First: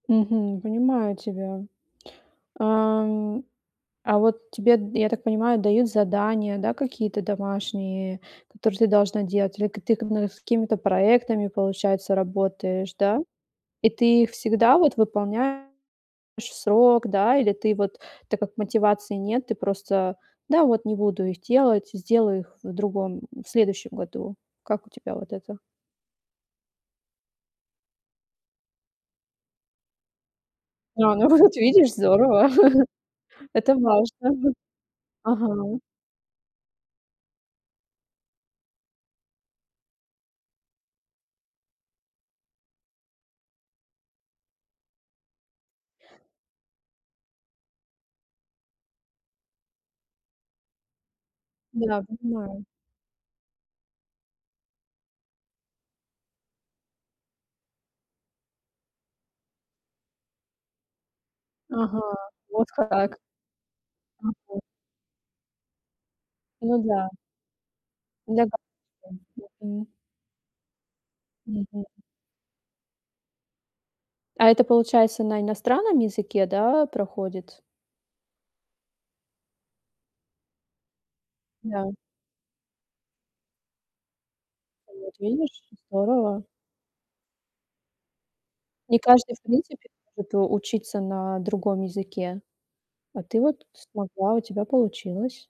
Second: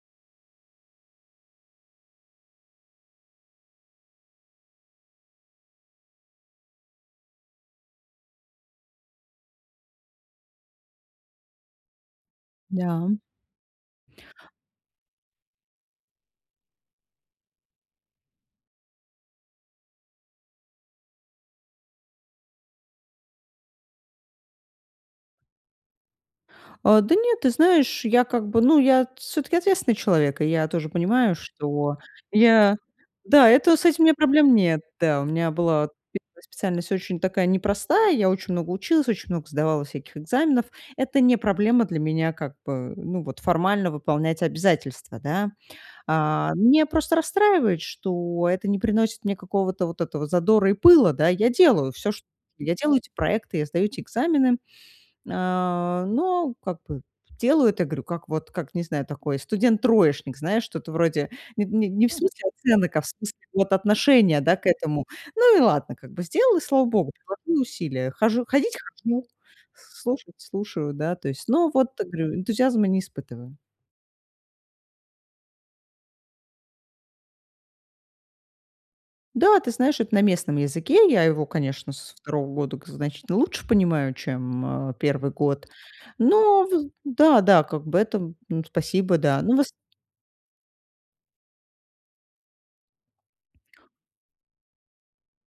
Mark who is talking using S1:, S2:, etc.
S1: Мгм. Понимаю тебя. Ам, а вот тебе д я так понимаю, дают задания, да, какие-то домашние, которые ты должна делать, или к ты к с какими-то проектами, получается, работаешь,
S2: Да.
S1: да? И ты всегда вот выполняешь в срок, да? Или ты вот так, как мотивации нет, ты просто: "Да, вот, не буду их делать, сделаю их в другом в следующем году". Как у тебя вот это?
S2: А, да нет, ты знаешь, я как бы, ну, я всё-таки ответственный человек. И я тоже
S1: А, ну
S2: понимаю,
S1: вот видишь,
S2: что
S1: здорово.
S2: я Да,
S1: Это
S2: это, с этим у меня
S1: важно.
S2: проблем нет, да. У меня
S1: Ага.
S2: была 1 специальность очень такая, непростая. Я очень много училась, очень много сдавала всяких экзаменов. Это не проблема для меня, как бы, ну вот, формально выполнять обязательства, да. А, меня просто расстраивает, что это не приносит мне какого-то, вот этого задора и пыла, да. Я делаю
S1: Да,
S2: всё чт
S1: понимаю.
S2: я делаю эти проекты, я сдаю эти экзамены, э. Но как бы делаю это, говорю, как вот, как не знаю, такой студент-троечник, знаешь, что-то вроде не не
S1: Ага,
S2: -не в смысле
S1: вот
S2: оценок, а в
S1: как.
S2: смысле вот отношения, да,
S1: Мгм.
S2: к этому. Ну и ладно как бы- сделала, и
S1: Ну
S2: слава
S1: да.
S2: богу, приложила усилия, хожу ходить-
S1: [unintelligible]
S2: хожу,
S1: Мгм.
S2: слушать- слушаю, да. То есть, ну
S1: Мгм.
S2: вот, э, говорю, энтузиазма не испытываю.
S1: А это, получается, на иностранном языке, да, проходит?
S2: Да, ты знаешь, это на местном языке. Я его,
S1: Да.
S2: конечно, со 2 года к значительно лучше понимаю, чем, э,
S1: Ну, вот
S2: 1
S1: видишь,
S2: год.
S1: здорово.
S2: Но в да, да, как бы это.
S1: Не
S2: Спасибо,
S1: каждый
S2: да.
S1: в
S2: Ну в ос
S1: принципе, может у учиться на другом языке. А ты вот смогла, у тебя получилось.